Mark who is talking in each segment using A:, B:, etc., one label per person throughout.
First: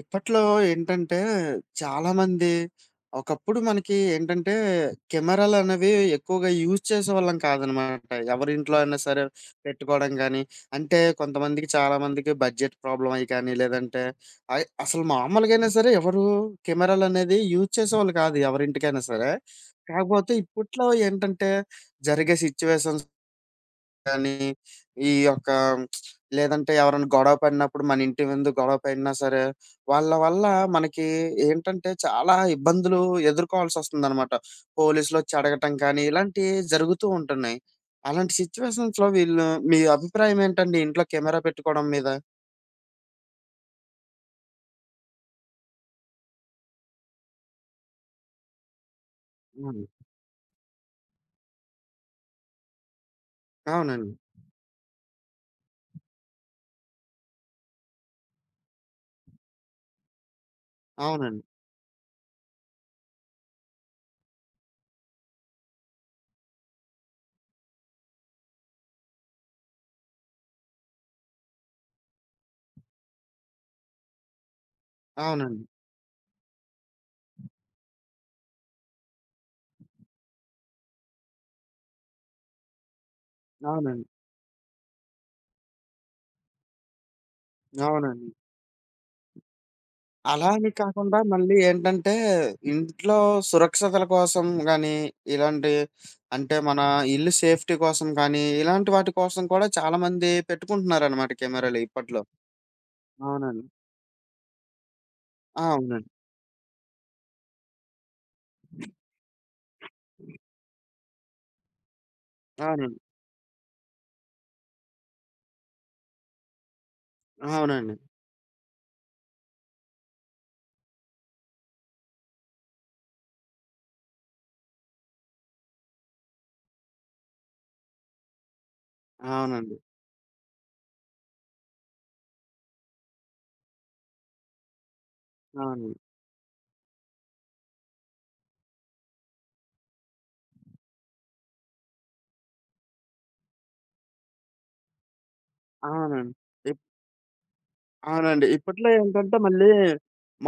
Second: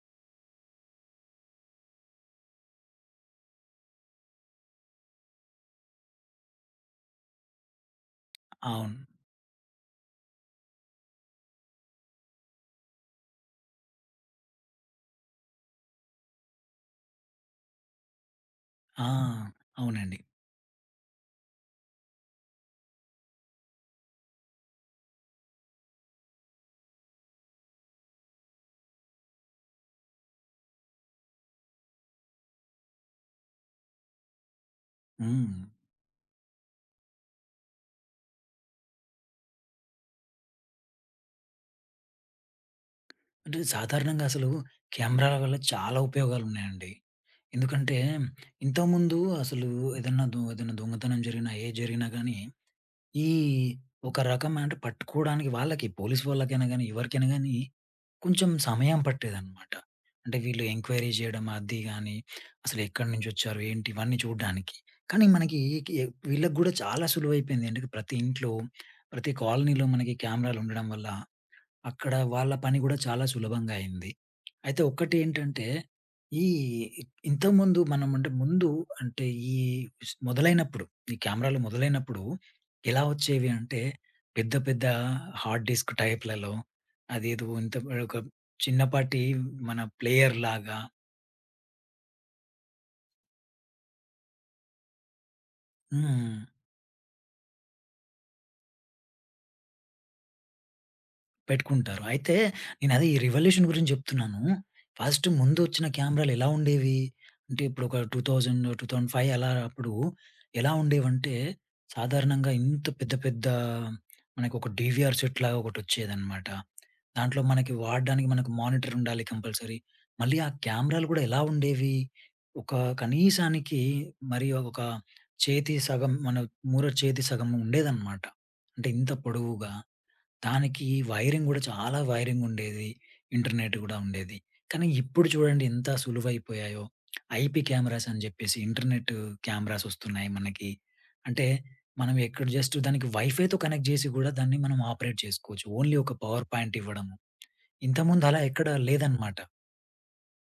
A: ఇప్పట్లో ఏంటంటే చాలామంది ఒకప్పుడు మనకి ఏంటంటే కెమెరాలనేవి ఎక్కువగా యూజ్ చేసేవాళ్ళం కాదనమాట. ఎవరింట్లో
B: అవును.
A: అయినా సరే పెట్టుకోవడం గానీ, అంటే కొంతమందికి చాలామందికి బడ్జెట్ ప్రాబ్లమ్ అయ్యి కానీ, లేదంటే అసలు మామూలుగైనా సరే ఎవరు కెమెరాలనేది యూజ్ చేసేవాళ్ళు కాదు ఎవరింటికైనా
B: ఆ!
A: సరే.
B: అవునండి.
A: కాకపోతే ఇప్పట్లో ఏంటంటే జరిగే సిట్యుయేషన్స్ కానీ, ఈ యొక్క లేదంటే ఎవరైనా గొడవ పడినప్పుడు మన ఇంటి ముందు గొడవ పడినా సరే, వాళ్ళ వల్ల మనకి ఏంటంటే చాలా ఇబ్బందులు ఎదుర్కోవాల్సొస్తుందనమాట. పోలీసులొచ్చి
B: హ్మ్.
A: అడగటం కానీ, ఇలాంటియి జరుగుతూ ఉంటున్నాయి. అలాంటి సిట్యుయేషన్స్‌లో వీళ్ళు మీ అభిప్రాయం ఏంటండి ఇంట్లో కెమెరా పెట్టుకోవడం మీద?
B: అంటే సాధారణంగా అసలు కెమెరాల వల్ల చాలా ఉపయోగాలున్నాయండి. ఎందుకంటే ఇంతకుముందు అసలు
A: అవును.
B: ఏదన్నా దొంగతనం జరిగినా, ఏది జరిగినా గానీ ఈ
A: అవునండి.
B: ఒక రకం అంటే పట్టుకోడానికి వాళ్ళకి పోలీస్ వాళ్ళకైనా గానీ, ఎవరికైనా గానీ కొంచెం సమయం పట్టేదన్నమాట. అంటే వీళ్ళు ఎంక్వైరీ చేయడం
A: అవునండి.
B: అది గానీ, అసలెక్కడి నుంచొచ్చారు, ఏంటి ఇవన్నీ చూడ్డానికి. కానీ మనకి కి వీళ్ళకి గూడా చాలా సులువైపోయింది. ఎందుకు ప్రతి ఇంట్లో, ప్రతి కాలనీలో మనకి కెమెరాలుండడం వల్ల అక్కడ వాళ్ళ పని గూడా చాలా సులభంగా అయింది. అయితే ఒక్కటేంటంటే,
A: అవునండి.
B: ఈ ఇంతకుముందు మనం అంటే ముందు అంటే ఈ స్ మొదలైనప్పుడు, ఈ కెమెరాలు మొదలైనప్పుడు ఎలా వచ్చేవి అంటే,
A: అవునండి.
B: పెద్ద పెద్ద హార్డ్ డిస్క్ టైప్‌లలో అదేదో ఇంత ఒక
A: అవునండి.
B: చిన్నపాటి మన ప్లేయర్
A: అలా అని
B: లాగా
A: కాకుండా మళ్ళీ ఏంటంటే, ఇంట్లో సురక్షతల కోసం గానీ, ఇలాంటి
B: హ్మ్.
A: అంటే మన ఇల్లు సేఫ్టీ కోసం కానీ, ఇలాంటి వాటి కోసం కూడా చాలామంది పెట్టుకుంటున్నారనమాట కెమెరాలు
B: పెట్టుకుంటారు.
A: ఇప్పట్లో.
B: అయితే నేనదే ఈ
A: అవునండి.
B: రివల్యూషన్ గురించి జెప్తున్నాను. ఫస్ట్
A: ఆ!
B: ముందొచ్చిన
A: అవునండి.
B: కెమెరాలు ఎలా ఉండేవి? అంటే ఇప్పుడొక 2000, 2005 అలా అప్పుడు ఎలా ఉండేవంటే, సాధారణంగా ఇంత
A: అవునండి.
B: పెద్ద పెద్ద మనకొక డీవీఆర్ సెట్‌లాగా ఒకటొచ్చేదనమాట. దాంట్లో మనకి
A: అవునండి.
B: వాడడానికి మనకు మానిటర్ ఉండాలి కంపల్సరీ. మళ్ళీ ఆ కెమెరాలు గూడా ఎలా ఉండేవి? ఒక కనీసానికి మరి ఒక చేతి సగం మన మూరో చేతి సగం ఉండేదనమాట. అంటే ఇంత పొడవుగా.
A: అవునండి.
B: దానికి వైరింగ్ గూడా చాలా వైరింగుండేది. ఇంటర్నెట్ గూడా ఉండేది. కానీ ఇప్పుడు చూడండి ఎంత
A: అవునండి.
B: సులువైపోయాయో. ఐపీ కెమెరాస్ అని జెప్పేసి ఇంటర్నెట్ కెమెరాస్ ఒస్తున్నాయి మనకి. అంటే మనం ఎక్కడ జస్ట్ దానికి వైఫైతో కనెక్ట్ జేసి గూడా దాన్ని మనం ఆపరేట్ చేసుకోవచ్చు. ఓన్లీ ఒక
A: అవునండి.
B: పవర్ పాయింట్
A: ఇప్
B: ఇవ్వడము. ఇంతకుముందు అలా
A: అవునండి.
B: ఎక్కడ
A: ఇప్పట్లో ఏంటంటే,
B: లేదనమాట.
A: మళ్ళీ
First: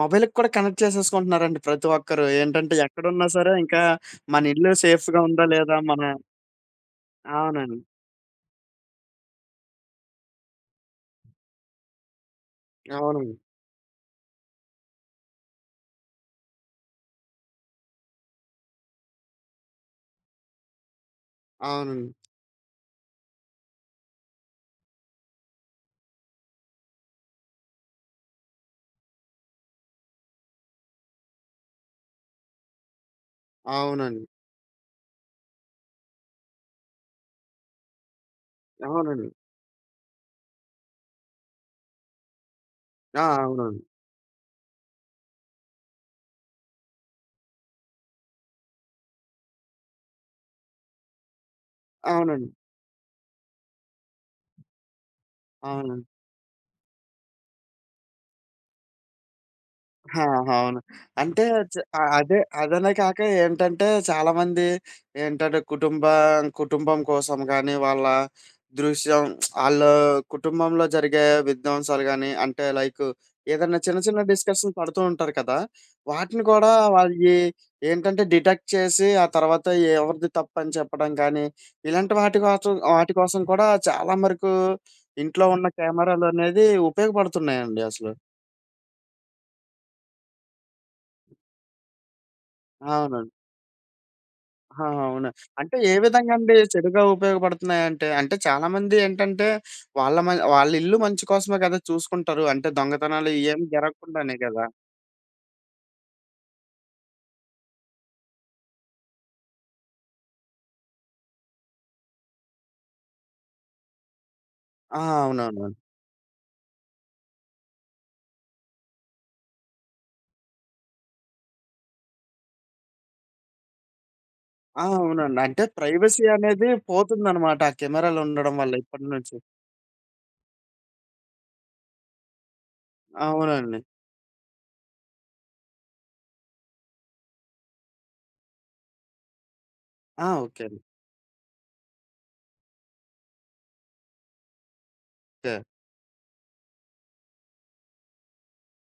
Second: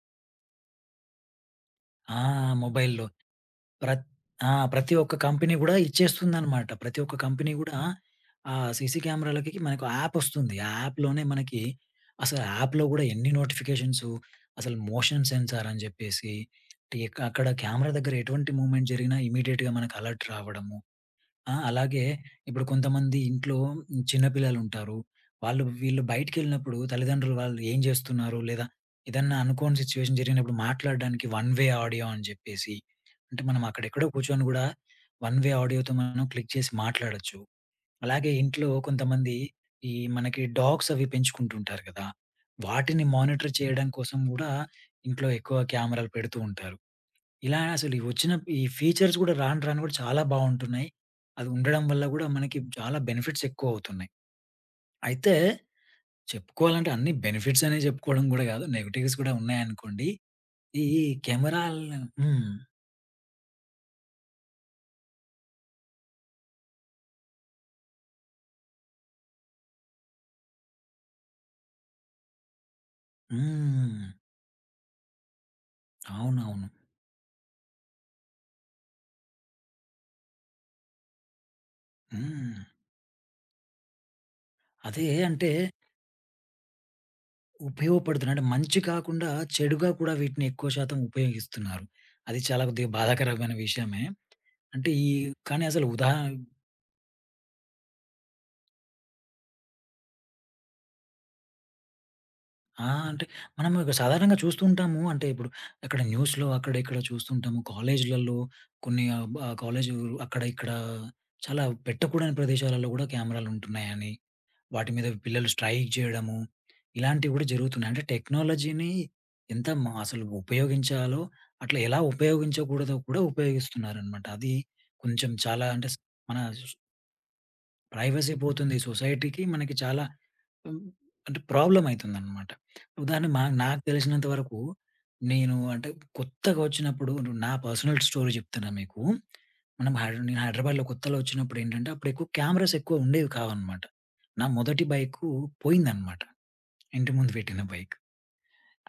A: మొబైల్‌కి కూడా కనెక్ట్ చేసేసుకుంటున్నారండి ప్రతి
B: ఆ!
A: ఒక్కరు. ఏంటంటే,
B: మొబైల్‌లో.
A: ఎక్కడున్నా సరే ఇంకా
B: ప్రత్
A: మన
B: ఆ!
A: ఇల్లు
B: ప్రతి ఒక్క
A: సేఫ్‌గా ఉందా
B: కంపెనీ గూడా
A: లేదా మన
B: ఇచ్చేస్తుందనమాట. ప్రతి ఒక్క కంపెనీ గూడా
A: అవునండి.
B: ఆహ్, సీసీ కెమెరాలకి మనకు యాప్ ఒస్తుంది. ఆ యాప్‌లోనే మనకి అసలు యాప్‌లో గూడా ఎన్ని
A: అవునండి.
B: నోటిఫికేషన్సు అసలు మోషన్ సెన్సార్ అని జెప్పేసి టి అక్కడ కెమెరా దగ్గర ఎటువంటి మూవ్‌మెంట్ జరిగినా ఇమ్మీడియేట్‌గా మనకు అలర్ట్ రావడము. ఆ! అలాగే
A: అవునండి.
B: ఇప్పుడు కొంతమంది ఇంట్లో చిన్న పిల్లలుంటారు. వీళ్ళు బయటికెళ్ళినప్పుడు తల్లిదండ్రులు వాళ్ళు ఏం జేస్తున్నారు? లేదా ఏదన్నా అనుకోని సిచ్యుయేషన్ జరిగినప్పుడు మాట్లాడడానికి వన్ వే ఆడియో అని జెప్పేసి, అంటే మనం అక్కడెక్కడో
A: అవునండి.
B: కూర్చొని గూడా వన్ వే ఆడియోతో మనం క్లిక్ చేసి మాట్లాడొచ్చు. అలాగే ఇంట్లో
A: అవునండి.
B: కొంతమంది ఈ మనకి డాగ్స్ అవి పెంచుకుంటుంటారు గదా! వాటిని
A: ఆ!
B: మానిటర్
A: అవునండి.
B: చేయడం కోసం గూడా ఇంట్లో ఎక్కువ కెమెరాలు పెడుతూ ఉంటారు. ఇలా అసలు ఈ వచ్చిన ఈ ఫీచర్స్ కూడా రాను రాను కూడా చాలా బావుంటున్నాయి. అది ఉండడం వల్ల గూడా
A: అవునండి.
B: మనకి చాలా బెనిఫిట్స్ ఎక్కువవుతున్నాయి. అయితే
A: అవునండి.
B: చెప్పుకోవాలంటే అన్ని బెనిఫిట్స్ అనే చెప్పుకోవడం గూడా గాదు. నెగెటివ్స్ గూడా ఉన్నాయనుకోండి.
A: ఆ! అవును.
B: ఈ ఈ
A: అంటే
B: కెమెరాలు
A: అదే
B: హ్మ్.
A: అదనే కాక ఏంటంటే చాలామంది ఏంటంటే కుటుంబం కోసం గాని, వాళ్ళ దృశ్యం ఆళ్ళ కుటుంబంలో జరిగే విధ్వంసాలు గాని, అంటే లైక్ ఏదన్నా చిన్న
B: హ్మ్.
A: చిన్న డిస్కషన్ పడుతూ ఉంటారు కదా! వాటిని
B: అవునవును.
A: కూడా వాళ్ళయి ఏంటంటే డిటెక్ట్ చేసి, ఆ తర్వాత ఎవరిది తప్పని చెప్పడం కానీ, ఇలాంటి వాటి
B: హ్మ్.
A: కోసం వాటి కోసం కూడా చాలా మరకు
B: అదే
A: ఇంట్లో
B: అంటే
A: ఉన్న కెమెరాలనేది ఉపయోగపడుతున్నాయండి అసలు.
B: ఉపయోగపడుతున్నాయి. అంటే మంచి కాకుండా చెడుగా కూడా వీటిని ఎక్కువ శాతం ఉపయోగిస్తున్నారు. అది చాలా కొద్దిగా
A: అవునండి.
B: బాధాకరమైన విషయమే.
A: ఆ!
B: అంటే ఈ
A: అవును.
B: కానీ
A: అంటే
B: అసలు
A: ఏ
B: ఉదా
A: విధంగా అండి చెడుగా ఉపయోగపడుతున్నాయంటే? అంటే చాలామంది ఏంటంటే వాళ్ళ ఇల్లు మంచి కోసమే కదా చూసుకుంటారు. అంటే
B: ఆ! అంటే
A: దొంగతనాలు ఇయేమి
B: మనం ఇక సాధారణంగా
A: జరగకుండానే
B: చూస్తూ
A: కదా!
B: ఉంటాము. అంటే ఇప్పుడు అక్కడ న్యూస్‌లో అక్కడ ఇక్కడ చూస్తుంటాము. కాలేజీలలో కొన్ని ఆహ్, బ కాలేజు అక్కడ ఇక్కడ చాలా పెట్టకూడని ప్రదేశాలలో కూడా కెమెరాలు ఉంటున్నాయని, వాటి
A: ఆ!
B: మీద పిల్లలు
A: అవునవును.
B: స్ట్రైక్ చేయడము, ఇలాంటివి కూడా జరుగుతున్నాయి. అంటే టెక్నాలజీని ఎంత మ అసలు ఉపయోగించాలో, అట్లా ఎలా ఉపయోగించకూడదో కూడా ఉపయోగిస్తున్నారనమాట. అది
A: ఆ!
B: కొంచెం
A: అవునండి. అంటే
B: చాలా అంటే స్
A: ప్రైవసీ
B: మన
A: అనేది పోతుందనమాట. ఆ కెమెరాలు
B: ప్రైవసీ
A: ఉండడం వల్ల
B: పోతుంది.
A: ఇప్పటి నుంచి.
B: సొసైటీకి మనకి చాలా హ్మ్. అంటే ప్రాబ్లమ్ అయితుందనమాట. ఉదాహరణ మా
A: అవునండి.
B: నాకు తెలిసినంత వరకు నేను అంటే కొత్తగా వచ్చినప్పుడు నా పర్సనల్ స్టోరీ చెప్తున్నా మీకు. మనం హైడ్
A: ఆ!
B: నేను
A: ఓకే.
B: హైదరాబాద్‌లో కొత్తలో వచ్చినప్పుడు ఏంటంటే అప్పుడు ఎక్కువ ఉండేవి కావనమాట. నా మొదటి బైకు
A: ఓకే.
B: పోయిందనమాట. ఇంటి ముందు పెట్టిన బైక్.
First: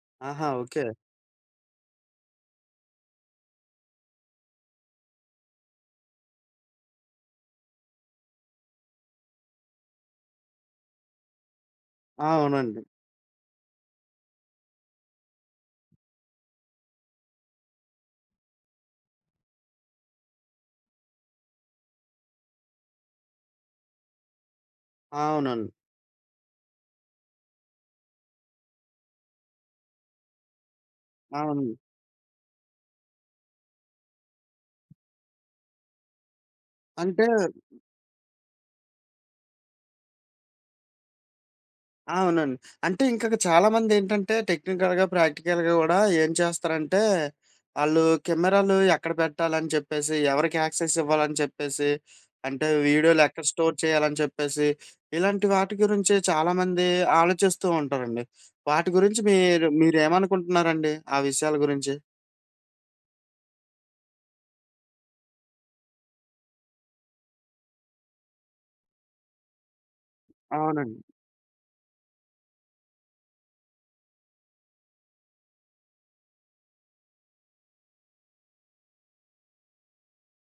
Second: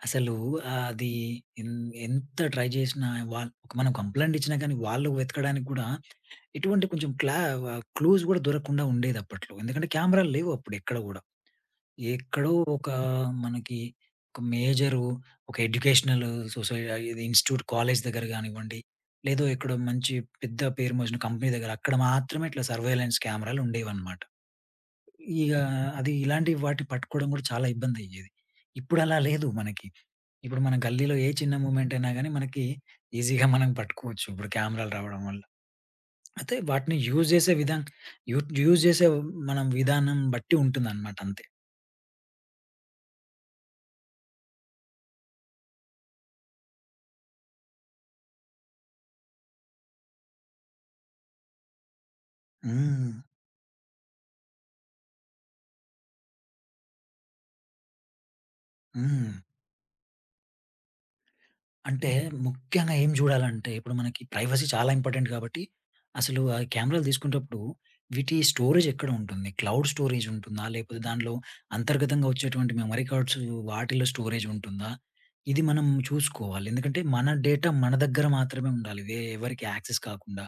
B: అసలు
A: ఆహా! ఓకే.
B: అది ఎన్ ఎంత ట్రై చేసినా వాళ్ మనం కంప్లెయింట్ ఇచ్చినా కానీ వాళ్ళు వెతకడానికి కూడా ఎటువంటి కొంచెం క్లా ఆహ్, క్లూస్ కూడా దొరకకుండా ఉండేదప్పట్లో. ఎందుకంటే కెమెరాలు లేవు అప్పుడు ఎక్కడ కూడా.
A: ఆ!
B: ఎక్కడో
A: అవునండి.
B: ఒక మనకి ఒక మేజరు ఒక ఎడ్యుకేషనల్ సొసై ఇది ఇన్‌స్టిట్యూట్ కాలేజ్ దగ్గర గానివ్వండి, లేదో ఎక్కడో మంచి పెద్ద పేరు మోసిన కంపెనీ దగ్గర అక్కడ మాత్రమే ఇట్లా సర్వేలెన్స్ కెమెరాలు ఉండేవన్నమాట.
A: ఆ,
B: ఇగ
A: అవునండి.
B: అది ఇలాంటి వాటిని పట్టుకోవడం కూడా చాలా ఇబ్బందయ్యేది. ఇప్పుడు అలా లేదు మనకి. ఇప్పుడు మన గల్లీలో ఏ చిన్న
A: అవును.
B: మూవ్‌మెంట్ అయినా గాని మనకి ఈజీగా మనం పట్టుకోవచ్చు. ఇప్పుడు కెమెరాలు రావడం వల్ల. అయితే వాటిని
A: అంటే
B: యూ యూజ్ చేసే మనం విధానం బట్టి ఉంటుందన్నమాట అంతే.
A: అవునండి. అంటే ఇంకక చాలామందేంటంటే టెక్నికల్‌గా, ప్రాక్టికల్‌గా గూడా ఏం చేస్తారంటే, ఆళ్ళు కెమెరాలు ఎక్కడ పెట్టాలని చెప్పేసి, ఎవరికి యాక్సెస్ ఇవ్వాలని చెప్పేసి, అంటే
B: హ్మ్.
A: వీడియోలు ఎక్కడ స్టోర్ చేయాలని చెప్పేసి, ఇలాంటి వాటి గురించి చాలామంది ఆలోచిస్తూ ఉంటారండి. వాటి గురించి
B: హ్మ్.
A: మీరు మీరేమనుకుంటున్నారండి? ఆ విషయాల గురించి?
B: అంటే ముఖ్యంగా ఏం జూడాలంటే, ఇప్పుడు మనకి ప్రైవసీ చాలా ఇంపార్టెంట్ గాబట్టి, అసలు ఆ కెమెరాలు తీసుకునేటప్పుడు వీటి స్టోరేజ్ ఎక్కడ ఉంటుంది? క్లౌడ్ స్టోరేజ్ ఉంటుందా? లేకపోతే
A: అవునండి.
B: దాంట్లో అంతర్గతంగా వచ్చేటువంటి మెమరీ కార్డ్స్ వాటిల్లో స్టోరేజ్ ఉంటుందా? ఇది మనం చూసుకోవాలి. ఎందుకంటే మన డేటా మన దగ్గర మాత్రమే ఉండాలి. ఎవరికీ యాక్సెస్ కాకుండా.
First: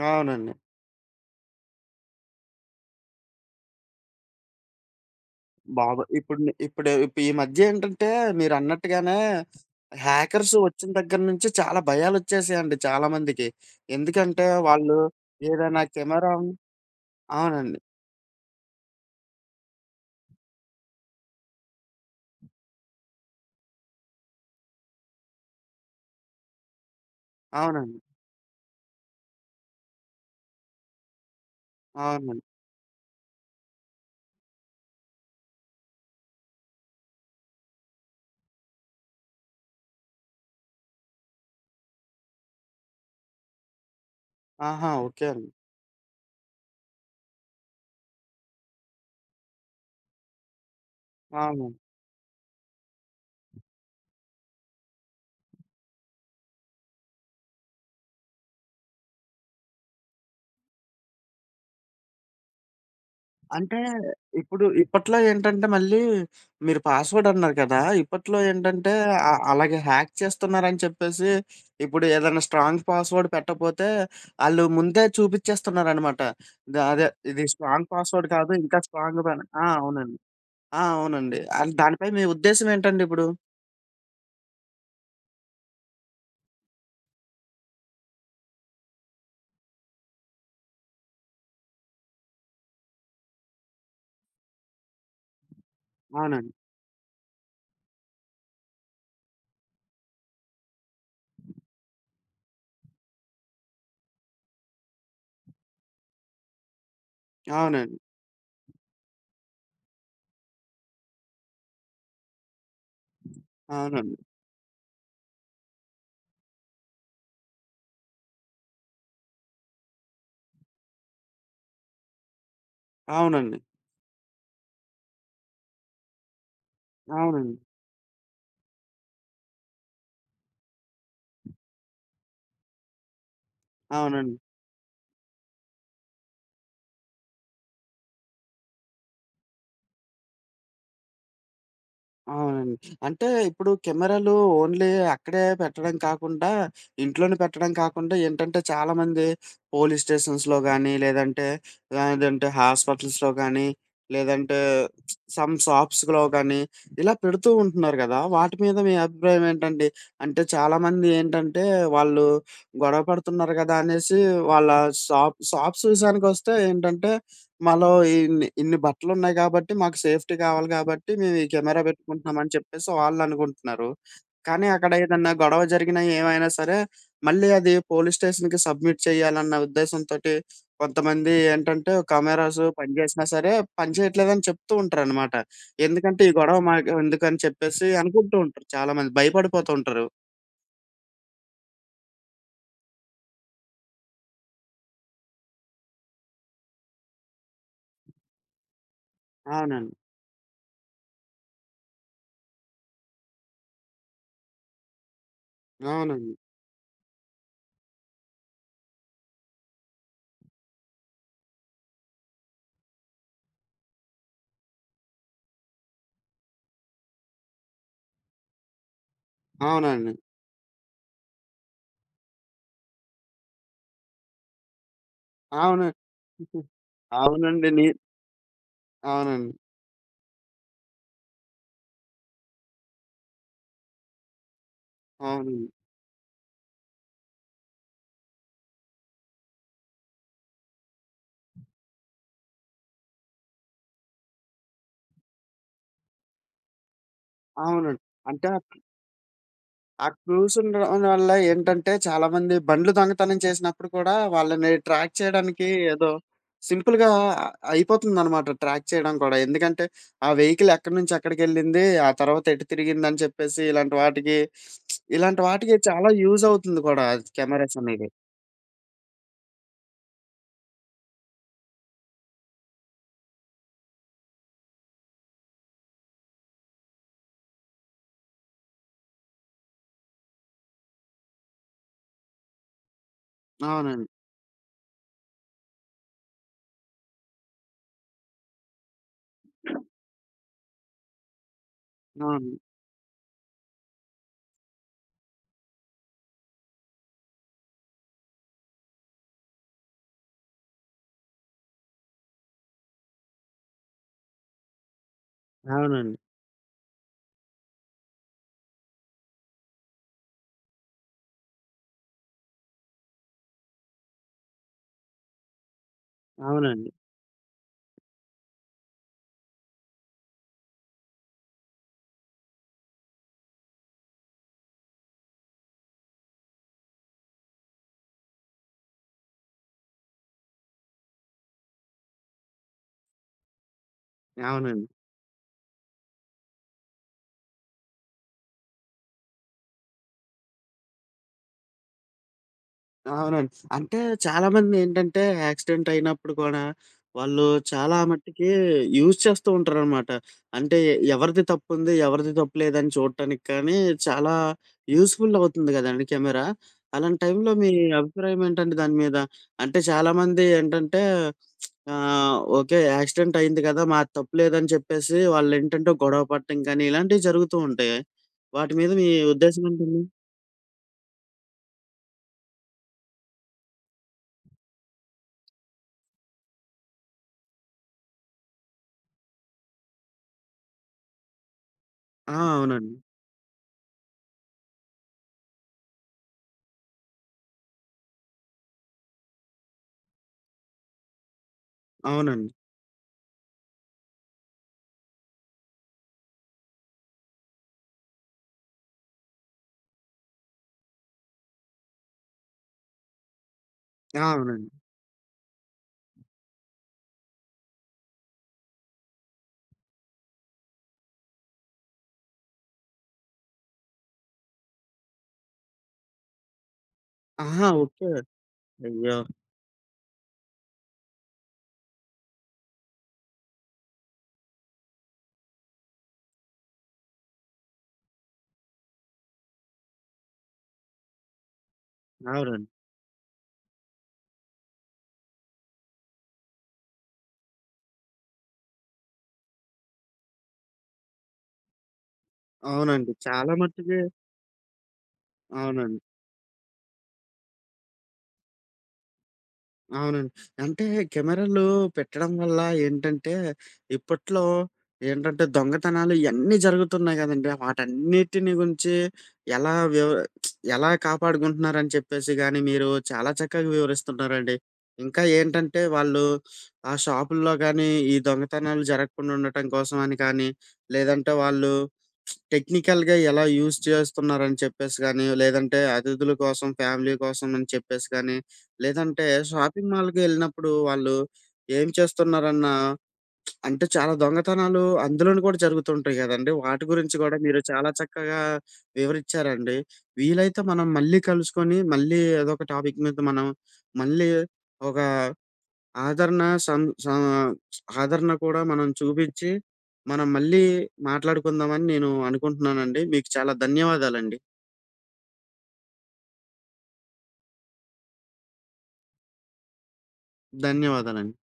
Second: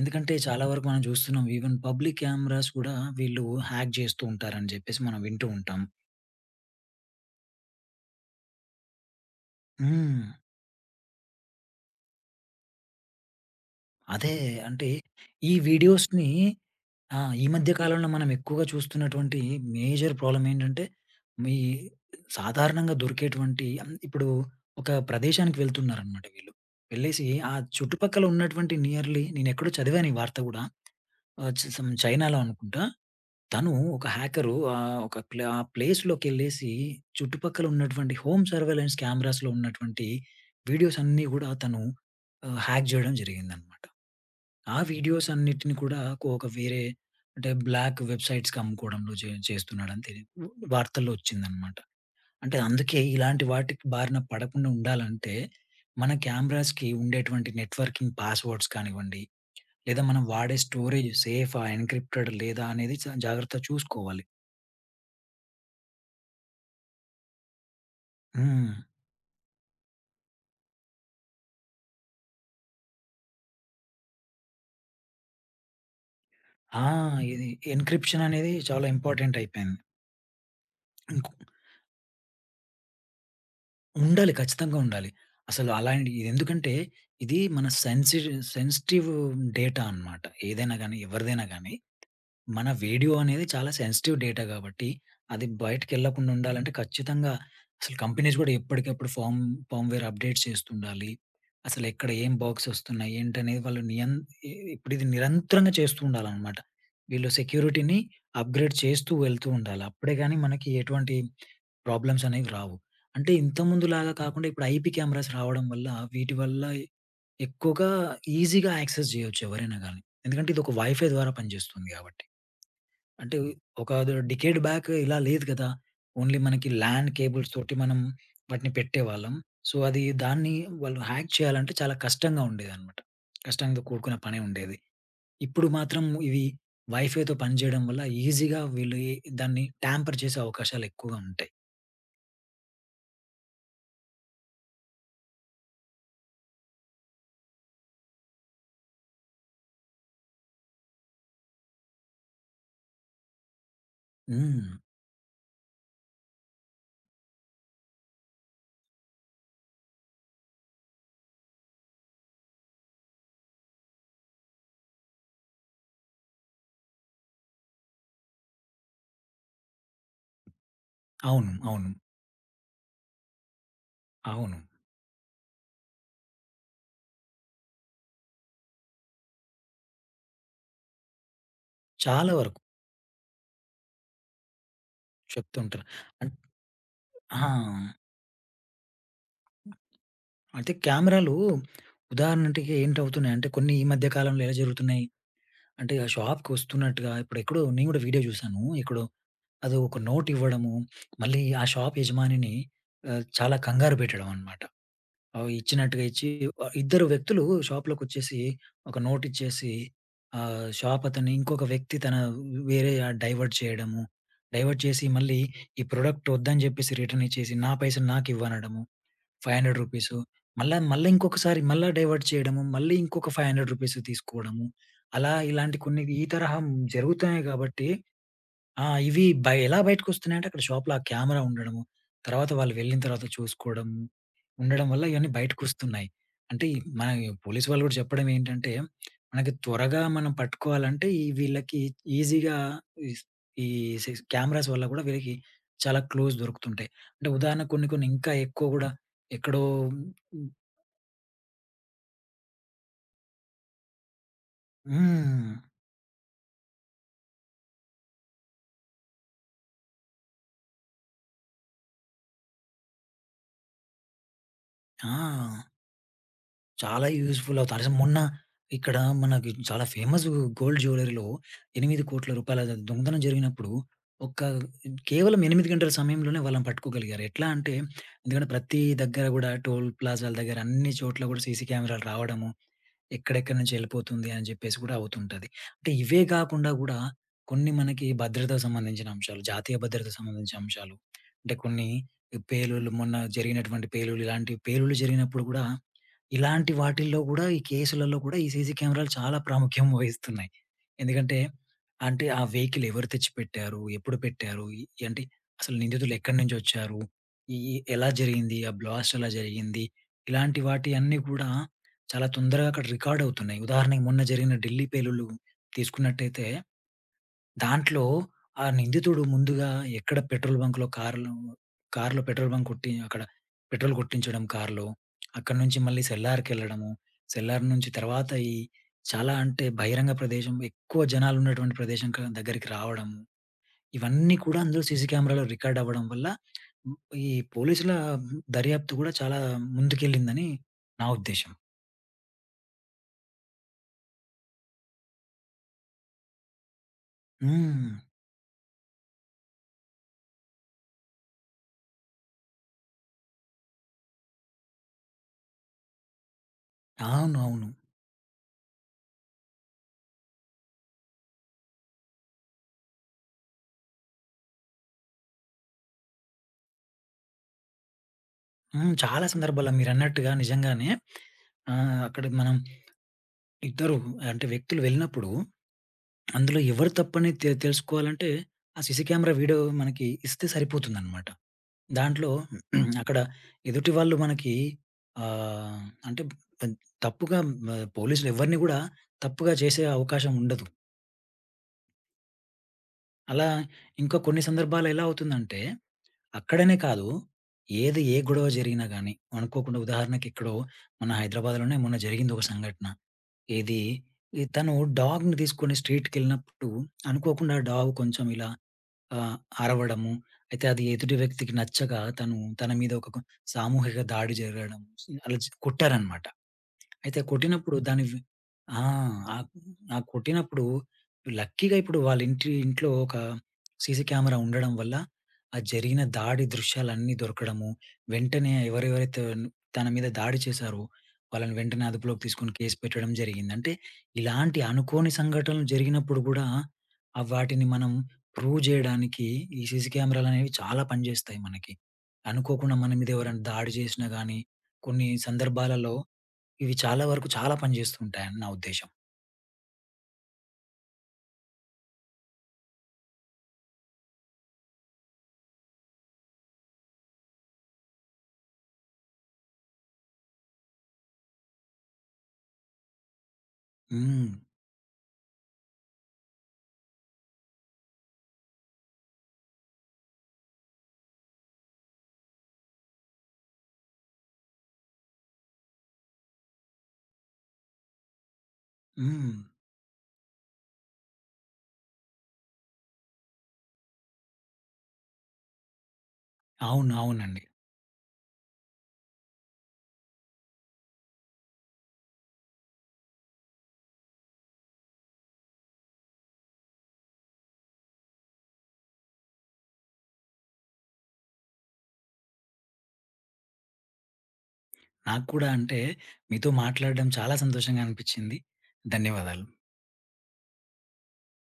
B: ఎందుకంటే
A: అవునండి.
B: చాలా అవును. వరకు మనం చూస్తున్నాం ఈవెన్ పబ్లిక్ కెమెరాస్ కూడా వీళ్ళు హ్యాక్ జేస్తూ ఉంటారని జెప్పేసి మనం వింటూ ఉంటాం.
A: బాబు ఇప్పుడు ని ఇప్పుడు ఇప్పు- ఈ మధ్య ఏంటంటే మీరన్నట్టుగానే
B: హ్మ్.
A: హ్యాకర్స్ వచ్చిన దగ్గర నుంచి చాలా భయాలొచ్చేసాయండి చాలా మందికి.
B: అదే
A: ఎందుకంటే
B: అంటే
A: వాళ్ళు
B: ఈ
A: ఏదైనా
B: వీడియోస్‌ని
A: కెమెరా
B: ఆ! ఈ మధ్య
A: అవునండి.
B: కాలంలో మనం ఎక్కువగా చూస్తున్నటువంటి మేజర్ ప్రాబ్లమ్ ఏంటంటే, మీ సాధారణంగా దొరికేటువంటి ఇప్పుడు ఒక ప్రదేశానికి వెళ్తున్నారనమాట వీళ్ళు. వెళ్ళేసి ఆ
A: అవునండి.
B: చుట్టుపక్కల ఉన్నటువంటి నేనెక్కడో చదివాను ఈ వార్త గూడా. ఆహ్, సమ్ చైనాలో
A: అవునండి.
B: అనుకుంటా. తను ఒక హ్యాకరు ఆహ్, ఒక ప్లే ఆ ప్లేస్‌లోకెళ్ళేసి చుట్టుపక్కల ఉన్నటువంటి హోమ్ సర్వేలెన్స్ కెమెరాస్‌లో ఉన్నటువంటి వీడియోస్ అన్నీ గూడా తను ఆహ్, హ్యాక్ జేయడం జరిగిందనమాట. ఆ
A: ఆహా! ఓకే
B: వీడియోస్
A: అండి.
B: అన్నిటిని కూడా ఒక వేరే అంటే బ్లాక్ వెబ్‌సైట్స్‌కి అమ్ముకోవడంలో చేస్తున్నాడని వార్తల్లో
A: అవును.
B: వచ్చిందనమాట. అంటే అందుకే ఇలాంటి వాటికి బారిన పడకుండా ఉండాలంటే, మన కెమెరాస్‌కి ఉండేటువంటి నెట్వర్కింగ్ పాస్‌వర్డ్స్ కానివ్వండి, లేదా మనం వాడే స్టోరేజ్ సేఫా, ఎన్‌క్రిప్టెడ్ లేదా అనేది జాగ్రత్తగా
A: అంటే
B: చూసుకోవాలి.
A: ఇప్పుడు ఇప్పట్లో ఏంటంటే మళ్ళీ మీరు పాస్‌వర్డ్ అన్నారు కదా! ఇప్పట్లో
B: హ్మ్.
A: ఏంటంటే అలాగే హ్యాక్ చేస్తున్నారని చెప్పేసి ఇప్పుడు ఏదైనా స్ట్రాంగ్ పాస్‌వర్డ్ పెట్టకపోతే ఆళ్ళు ముందే చూపిచ్చేస్తున్నారనమాట.
B: ఆ!
A: అదే ఇది
B: ఇది
A: స్ట్రాంగ్
B: ఎన్‌క్రిప్షన్
A: పాస్‌వర్డ్
B: అనేది
A: కాదు ఇంకా
B: చాలా
A: స్ట్రాంగ్
B: ఇంపార్టెంట్
A: పని ఆ!
B: అయిపోయింది.
A: అవునండి. ఆ!
B: ఇంకొ
A: అవునండి. అది దానిపై మీ ఉద్దేశ్యం ఏంటండి ఇప్పుడు?
B: ఉండాలి. ఖచ్చితంగా ఉండాలి. అసలు అలాంటి ఇది ఎందుకంటే ఇది మన సెన్సిటివ్ డేటా అన్నమాట. ఏదైనా గాని, ఎవరిదైనా గాని, మన వీడియో అనేది చాలా సెన్సిటివ్ డేటా కాబట్టి, అది బయటికెళ్ళకుండా
A: అవునండి.
B: ఉండాలంటే ఖచ్చితంగా అసలు కంపెనీస్ గూడా ఎప్పటికప్పుడు ఫర్మ్‌వేర్ అప్డేట్ చేస్తుండాలి. అసలు ఎక్కడ ఏం బగ్స్ వస్తున్నాయి? ఏంటనేది వాళ్ళు నియం ఇ ఇప్పుడు ఇది నిరంతరంగా చేస్తూ ఉండాలన్నమాట. వీళ్ళు
A: అవునండి.
B: సెక్యూరిటీని అప్‌గ్రేడ్ చేస్తూ వెళ్తూ ఉండాలి. అప్పుడే గాని మనకి ఎటువంటి ప్రాబ్లమ్స్ అనేవి రావు. అంటే ఇంతకుముందులాగా
A: అవునండి.
B: కాకుండా ఇప్పుడు ఐపీ కెమెరాస్ రావడం వల్ల వీటి వల్ల ఎక్కువగా ఈజీగా యాక్సెస్ చేయొచ్చు ఎవరైనా గానీ. ఎందుకంటే ఇదొక వైఫై ద్వారా పనిచేస్తుంది కాబట్టి. అంటే
A: అవునండి.
B: ఒక ద డికేడ్ బ్యాక్ ఇలా లేదు కదా! ఓన్లీ మనకి ల్యాన్ కేబుల్స్
A: అవునండి.
B: తోటి మనం వాటిని పెట్టేవాళ్ళం. సో, దాన్ని వాళ్ళు హ్యాక్ చేయాలంటే చాలా కష్టంగా ఉండేదన్నమాట. కష్టంతో
A: అవునండి.
B: కూడుకున్న
A: అవునండి.
B: పనే ఉండేది. ఇప్పుడు మాత్రం ఇవి వైఫైతో పనిచేయడం వల్ల ఈజీగా వీళ్ళు ఈ దాన్ని ట్యాంపర్ చేసే అవకాశాలు ఎక్కువగా ఉంటాయి.
A: అవునండి. అంటే ఇప్పుడు కెమెరాలు ఓన్లీ అక్కడే పెట్టడం కాకుండా, ఇంట్లోనే పెట్టడం కాకుండా ఏంటంటే చాలామంది పోలీస్ స్టేషన్స్‌లో గానీ, లేదంటే లేదంటే హాస్పిటల్స్‌లో గానీ, లేదంటే
B: హ్మ్.
A: సమ్ షాప్స్‌లో గానీ, ఇలా పెడుతూ ఉంటున్నారు గదా! వాటి మీద మీ అభిప్రాయం ఏంటండి? అంటే చాలామంది ఏంటంటే వాళ్ళు గొడవ పడుతున్నారు గదా! అనేసి వాళ్ళ షాప్స్ విషయానికొస్తే ఏంటంటే మాలో ఇన్ని, ఇన్ని బట్టలున్నాయి గాబట్టి, మాకు సేఫ్టీ కావాలి గాబట్టి, మేము ఈ
B: అవును.
A: కెమెరా
B: అవును.
A: పెట్టుకుంటున్నామని చెప్పేసి వాళ్ళనుకుంటున్నారు.
B: అవును.
A: కానీ అక్కడ ఏదన్నా గొడవ జరిగినా, ఏమైనా సరే, మళ్ళీ అది పోలీస్ స్టేషన్‌కి సబ్మిట్ చేయాలన్న ఉద్దేశంతోటి కొంతమంది ఏంటంటే,
B: చాలా వరకు
A: కెమెరాసు పనిజేసినా సరే, పనిచేయట్లేదని చెప్తూ ఉంటారనమాట.
B: చెప్తుంటారు.
A: ఎందుకంటే,
B: అన్
A: ఈ గొడవ మాకు
B: ఆ!
A: ఎందుకని చెప్పేసి అనుకుంటూ ఉంటారు చాలామంది. భయపడిపోతూ ఉంటారు.
B: అయితే కెమెరాలు ఉదాహరణకి ఏంటవుతున్నాయంటే కొన్ని ఈ మధ్య కాలంలో ఎలా జరుగుతున్నాయి అంటే ఆ షాప్‌కొస్తున్నట్టుగా ఇప్పుడెక్కడో నేను గూడా వీడియో జూసాను. ఎక్కడో అదో
A: అవునండి.
B: ఒక నోట్ ఇవ్వడము, మళ్ళీ ఆ షాప్ యజమానిని ఆహ్, చాలా కంగారు పెట్టడం అన్నమాట. అవి ఇచ్చినట్టుగా ఇచ్చి
A: అవునండి.
B: ఆహ్, ఇద్దరు వ్యక్తులు షాప్‌లోకొచ్చేసి ఒక నోట్ ఇచ్చేసి ఆహ్, షాప్ అతను ఇంకొక వ్యక్తి తన వేరే డైవర్ట్ చేయడము. డైవర్ట్ చేసి మళ్ళీ ఈ ప్రొడక్ట్ వద్దని చెప్పేసి రిటర్న్ ఇచ్చేసి నా పైసలు నాకివ్వనడము. రూ.
A: అవునండి.
B: 500 మళ్ళా మళ్ళా ఇంకొకసారి మళ్ళా డైవర్ట్ చేయడము. మళ్ళీ ఇంకొక రూ. 500 తీసుకోవడము. అలా ఇలాంటి
A: అవును.
B: కొన్ని ఈ తరహా జరుగుతున్నాయి
A: అవునండి. నీ
B: కాబట్టి ఆ! ఇవి బై
A: అవునండి.
B: ఎలా బయటకొస్తున్నాయంటే అక్కడ షాప్‌లో ఆ కెమెరా ఉండడము, తర్వాత వాళ్ళు వెళ్ళిన తర్వాత చూసుకోవడము, ఉండడం వల్ల ఇవన్నీ
A: అవునండి.
B: బయటకొస్తున్నాయి. అంటే ఈ మన పోలీసు వాళ్ళు కూడా చెప్పడం ఏంటంటే, మనకి త్వరగా మనం పట్టుకోవాలంటే ఈ వీళ్ళకి ఈజీగా ఈస్ ఈ సిస్ కెమెరాస్ వల్ల కూడా వీళ్ళకి చాలా క్లూస్ దొరుకుతుంటాయి. అంటే ఉదాహరణకు కొన్ని
A: అవునండి.
B: కొన్ని ఇంకా
A: అంటే ఆ
B: ఎక్కువ కూడా ఎక్కడో
A: ఆ క్లూస్ ఉండడం వల్ల ఏంటంటే చాలామంది బండ్లు దొంగతనం చేసినప్పుడు కూడా వాళ్ళని ట్రాక్
B: హ్మ్.
A: చేయడానికి ఏదో సింపుల్‌గా అయిపోతుందనమాట ట్రాక్ చేయడం కూడా. ఎందుకంటే ఆ వెహికల్ ఎక్కడి నుంచి ఎక్కడికెళ్ళింది, ఆ తర్వాత ఎటు తిరిగిందని చెప్పేసి ఇలాంటి వాటికి
B: ఆ!
A: ఇలాంటి వాటికి చాలా యూజ్ అవుతుంది కూడా
B: చాలా యూజ్‌ఫుల్
A: కెమెరాస్
B: అవుతాయి. అసలు
A: అనేవి.
B: మొన్న ఇక్కడ మనకి చాలా ఫేమస్ గోల్డ్ జ్యువెల్లరీలో 8,00,00,00,000 దొంగతనం జరిగినప్పుడు ఒక కేవలం 8 గంటల సమయంలోనే వాళ్ళని పట్టుకోగలిగారు. ఎట్లా అంటే ఎందుకంటే ప్రతి దగ్గర గూడా టోల్ ప్లాజాల దగ్గర అన్ని చోట్ల గూడా సీసీ కెమెరాలు రావడము, ఎక్కడెక్కడి నుంచి
A: అవునండి.
B: ఎళ్ళిపోతుంది అని జెప్పేసి గూడా అవుతుంటది. అంటే ఇవే గాకుండా గూడా కొన్ని మనకి భద్రతకు సంబంధించిన అంశాలు, జాతీయ భద్రతకు సంబంధించిన అంశాలు. అంటే కొన్ని
A: అవును.
B: పేలుళ్లు మొన్న జరిగినటువంటి పేలుళ్లు ఇలాంటి పేలుళ్లు జరిగినప్పుడు గూడా ఇలాంటి వాటిల్లో గూడా ఈ కేసులలో గూడా ఈ సీసీ కెమెరాలు చాలా ప్రాముఖ్యం వహిస్తున్నాయి. ఎందుకంటే అంటే ఆ వెహికల్ ఎవరు తెచ్చిపెట్టారు? ఎప్పుడు పెట్టారు? అంటే అసలు నిందితులు
A: అవునండి.
B: ఎక్కడి నుంచొచ్చారు? ఈ ఈ ఎలా జరిగింది? ఆ బ్లాస్ట్ ఎలా జరిగింది? ఇలాంటి వాటి అన్నీ కూడా చాలా తొందరగా అక్కడ రికార్డ్ అవుతున్నాయి. ఉదాహరణకి మొన్న జరిగిన ఢిల్లీ పేలులు తీసుకున్నట్టయితే,
A: అవునండి.
B: దాంట్లో ఆ నిందితుడు ముందుగా ఎక్కడ పెట్రోల్ బంక్‌లో కార్‌లో కార్‌లో పెట్రోల్ బంక్ కొట్టి అక్కడ పెట్రోల్ కొట్టించడం కార్‌లో. అక్కడి నుంచి మళ్ళీ సెల్లార్‌కెళ్ళడము. సెల్లార్ నుంచి తర్వాత చాలా అంటే బహిరంగ ప్రదేశం, ఎక్కువ జనాలున్నటువంటి ప్రదేశం దగ్గరికి రావడము. ఇవన్నీ కూడా అందులో
A: అవునండి.
B: సీసీ కెమెరాలో రికార్డ్ అవ్వడం వల్ల ఈ పోలీసుల దర్యాప్తు కూడా చాలా ముందుకెళ్ళిందని నా ఉద్దేశ్యం.
A: అవునండి. అంటే చాలామందేంటంటే యాక్సిడెంట్ అయినప్పుడు కూడా వాళ్ళు
B: హ్మ్.
A: చాలా మట్టికి యూజ్ చేస్తూ ఉంటారనమాట. అంటే ఎవరిది తప్పుంది, ఎవరిది తప్పు లేదని చూడటానికి కానీ చాలా యూజ్‌ఫుల్ అవుతుంది గదండీ కెమెరా. అలాంటి టైంలో
B: అవునవును.
A: మీ అభిప్రాయం ఏంటండి దాని మీద? అంటే చాలామంది ఏంటంటే ఆహ్, ఓకే. యాక్సిడెంట్ అయింది కదా! మాది తప్పు లేదని చెప్పేసి వాళ్ళేంటంటే గొడవ పడటం కానీ ఇలాంటివి జరుగుతూ ఉంటాయి. వాటి మీద
B: హ్మ్.
A: మీ
B: చాలా
A: ఉద్దేశం
B: సందర్భాల్లో
A: ఏంటండి?
B: మీరన్నట్టుగా నిజంగానే ఆహ్, అక్కడ మనం ఇద్దరు అంటే వ్యక్తులు వెళ్ళినప్పుడు అందులో ఎవరు తప్పని తెలుసుకోవాలంటే ఆ సీసీ కెమెరా వీడియో మనకి ఇస్తే సరిపోతుందన్నమాట. దాంట్లో
A: ఆ! అవునండి.
B: అక్కడ ఎదుటి వాళ్ళు మనకి ఆహ్, అంటే తన్ తప్పుగా పోలీసులు ఎవరిని గూడా తప్పుగా చేసే అవకాశం ఉండదు.
A: అవునండి.
B: అలా ఇంకా కొన్ని సందర్భాల్లో ఎలా అవుతుందంటే అక్కడనే కాదు. ఏది ఏ గొడవ జరిగినా గాని, అనుకోకుండా ఉదాహరణకి ఎక్కడో మన హైదరాబాద్‌లోనే మొన్న జరిగింది ఒక సంఘటన. ఏది
A: ఆ!
B: ఈ
A: అవునండి.
B: తను డాగ్‌ని తీసుకొని స్ట్రీట్‌కెళ్ళినప్పుడు అనుకోకుండా డాగ్ కొంచెం ఇలా ఆహ్, అరవడము. అయితే అది ఎదుటి వ్యక్తికి నచ్చక తను తన మీద ఒక కొ సామూహిక దాడి జరగడం అలా కొట్టారనమాట. అయితే
A: ఆహా!
B: కొట్టినప్పుడు దాని
A: ఓకే.
B: వ్ ఆ!
A: అయ్యో!
B: ఆ! ఆ కొట్టినప్పుడు లక్కీగా ఇప్పుడు వాళ్ళ ఇంట్లో ఒక సీసీ కెమెరా ఉండడం వల్ల, ఆ జరిగిన దాడి దృశ్యాలన్నీ దొరకడము, వెంటనే ఎవరెవరైతే తన మీద దాడి చేశారో, వాళ్ళని వెంటనే అదుపులోకి తీసుకొని
A: అవునండి.
B: కేసు పెట్టడం జరిగింది. అంటే ఇలాంటి అనుకోని సంఘటనలు జరిగినప్పుడు కూడా, ఆ వాటిని మనం ప్రూవ్ జేయడానికి ఈ సీసీ కెమెరాలనేవి చాలా పనిజేస్తాయి మనకి. అనుకోకుండా మన మీద
A: అవునండి.
B: ఎవరైనా
A: చాలా
B: దాడి
A: మట్టుకి
B: చేసినా గానీ, కొన్ని సందర్భాలలో
A: అవునండి.
B: ఇవి చాలా వరకు చాలా పని చేస్తూ ఉంటాయని నా ఉద్దేశ్యం.
A: అవునండి. అంటే కెమెరాలు పెట్టడం వల్ల ఏంటంటే, ఇప్పట్లో ఏంటంటే దొంగతనాలు ఇయన్నీ జరుగుతున్నాయి గదండీ! వాటన్నిటిని గురించి ఎలా వివ ఎలా కాపాడుకుంటున్నారని చెప్పేసి గాని, మీరు చాలా చక్కగా
B: హ్మ్.
A: వివరిస్తున్నారండి. ఇంకా ఏంటంటే, వాళ్ళు ఆ షాపుల్లో గాని, ఈ దొంగతనాలు జరగకుండా ఉండటం కోసం అని కానీ, లేదంటే వాళ్ళు టెక్నికల్‌గా ఎలా యూజ్ చేస్తున్నారని చెప్పేసి గాని, లేదంటే అతిథుల కోసం, ఫ్యామిలీ కోసం అని చెప్పేసి గాని, లేదంటే
B: హ్మ్.
A: షాపింగ్ మాల్‌కి ఎళ్ళినప్పుడు వాళ్ళు ఏం చేస్తున్నారన్న అంటే చాలా దొంగతనాలు అందులోను కూడా జరుగుతుంటాయి గదండీ! వాటి
B: అవును.
A: గురించి గూడా
B: అవునండి.
A: మీరు చాలా చక్కగా వివరిచ్చారండి. వీలైతే మనం మళ్ళీ కలుసుకొని, మళ్ళీ ఏదో ఒక టాపిక్ మీద మనం మళ్ళీ ఒక ఆదరణ సం సా ఆదరణ కూడా మనం చూపించి, మనం మళ్ళీ మాట్లాడుకుందామని నేను అనుకుంటున్నానండి. మీకు చాలా ధన్యవాదాలండి.
B: నాకు కూడా అంటే మీతో మాట్లాడడం చాలా సంతోషంగా అనిపించింది. ధన్యవాదాలు.
A: ధన్యవాదాలండి.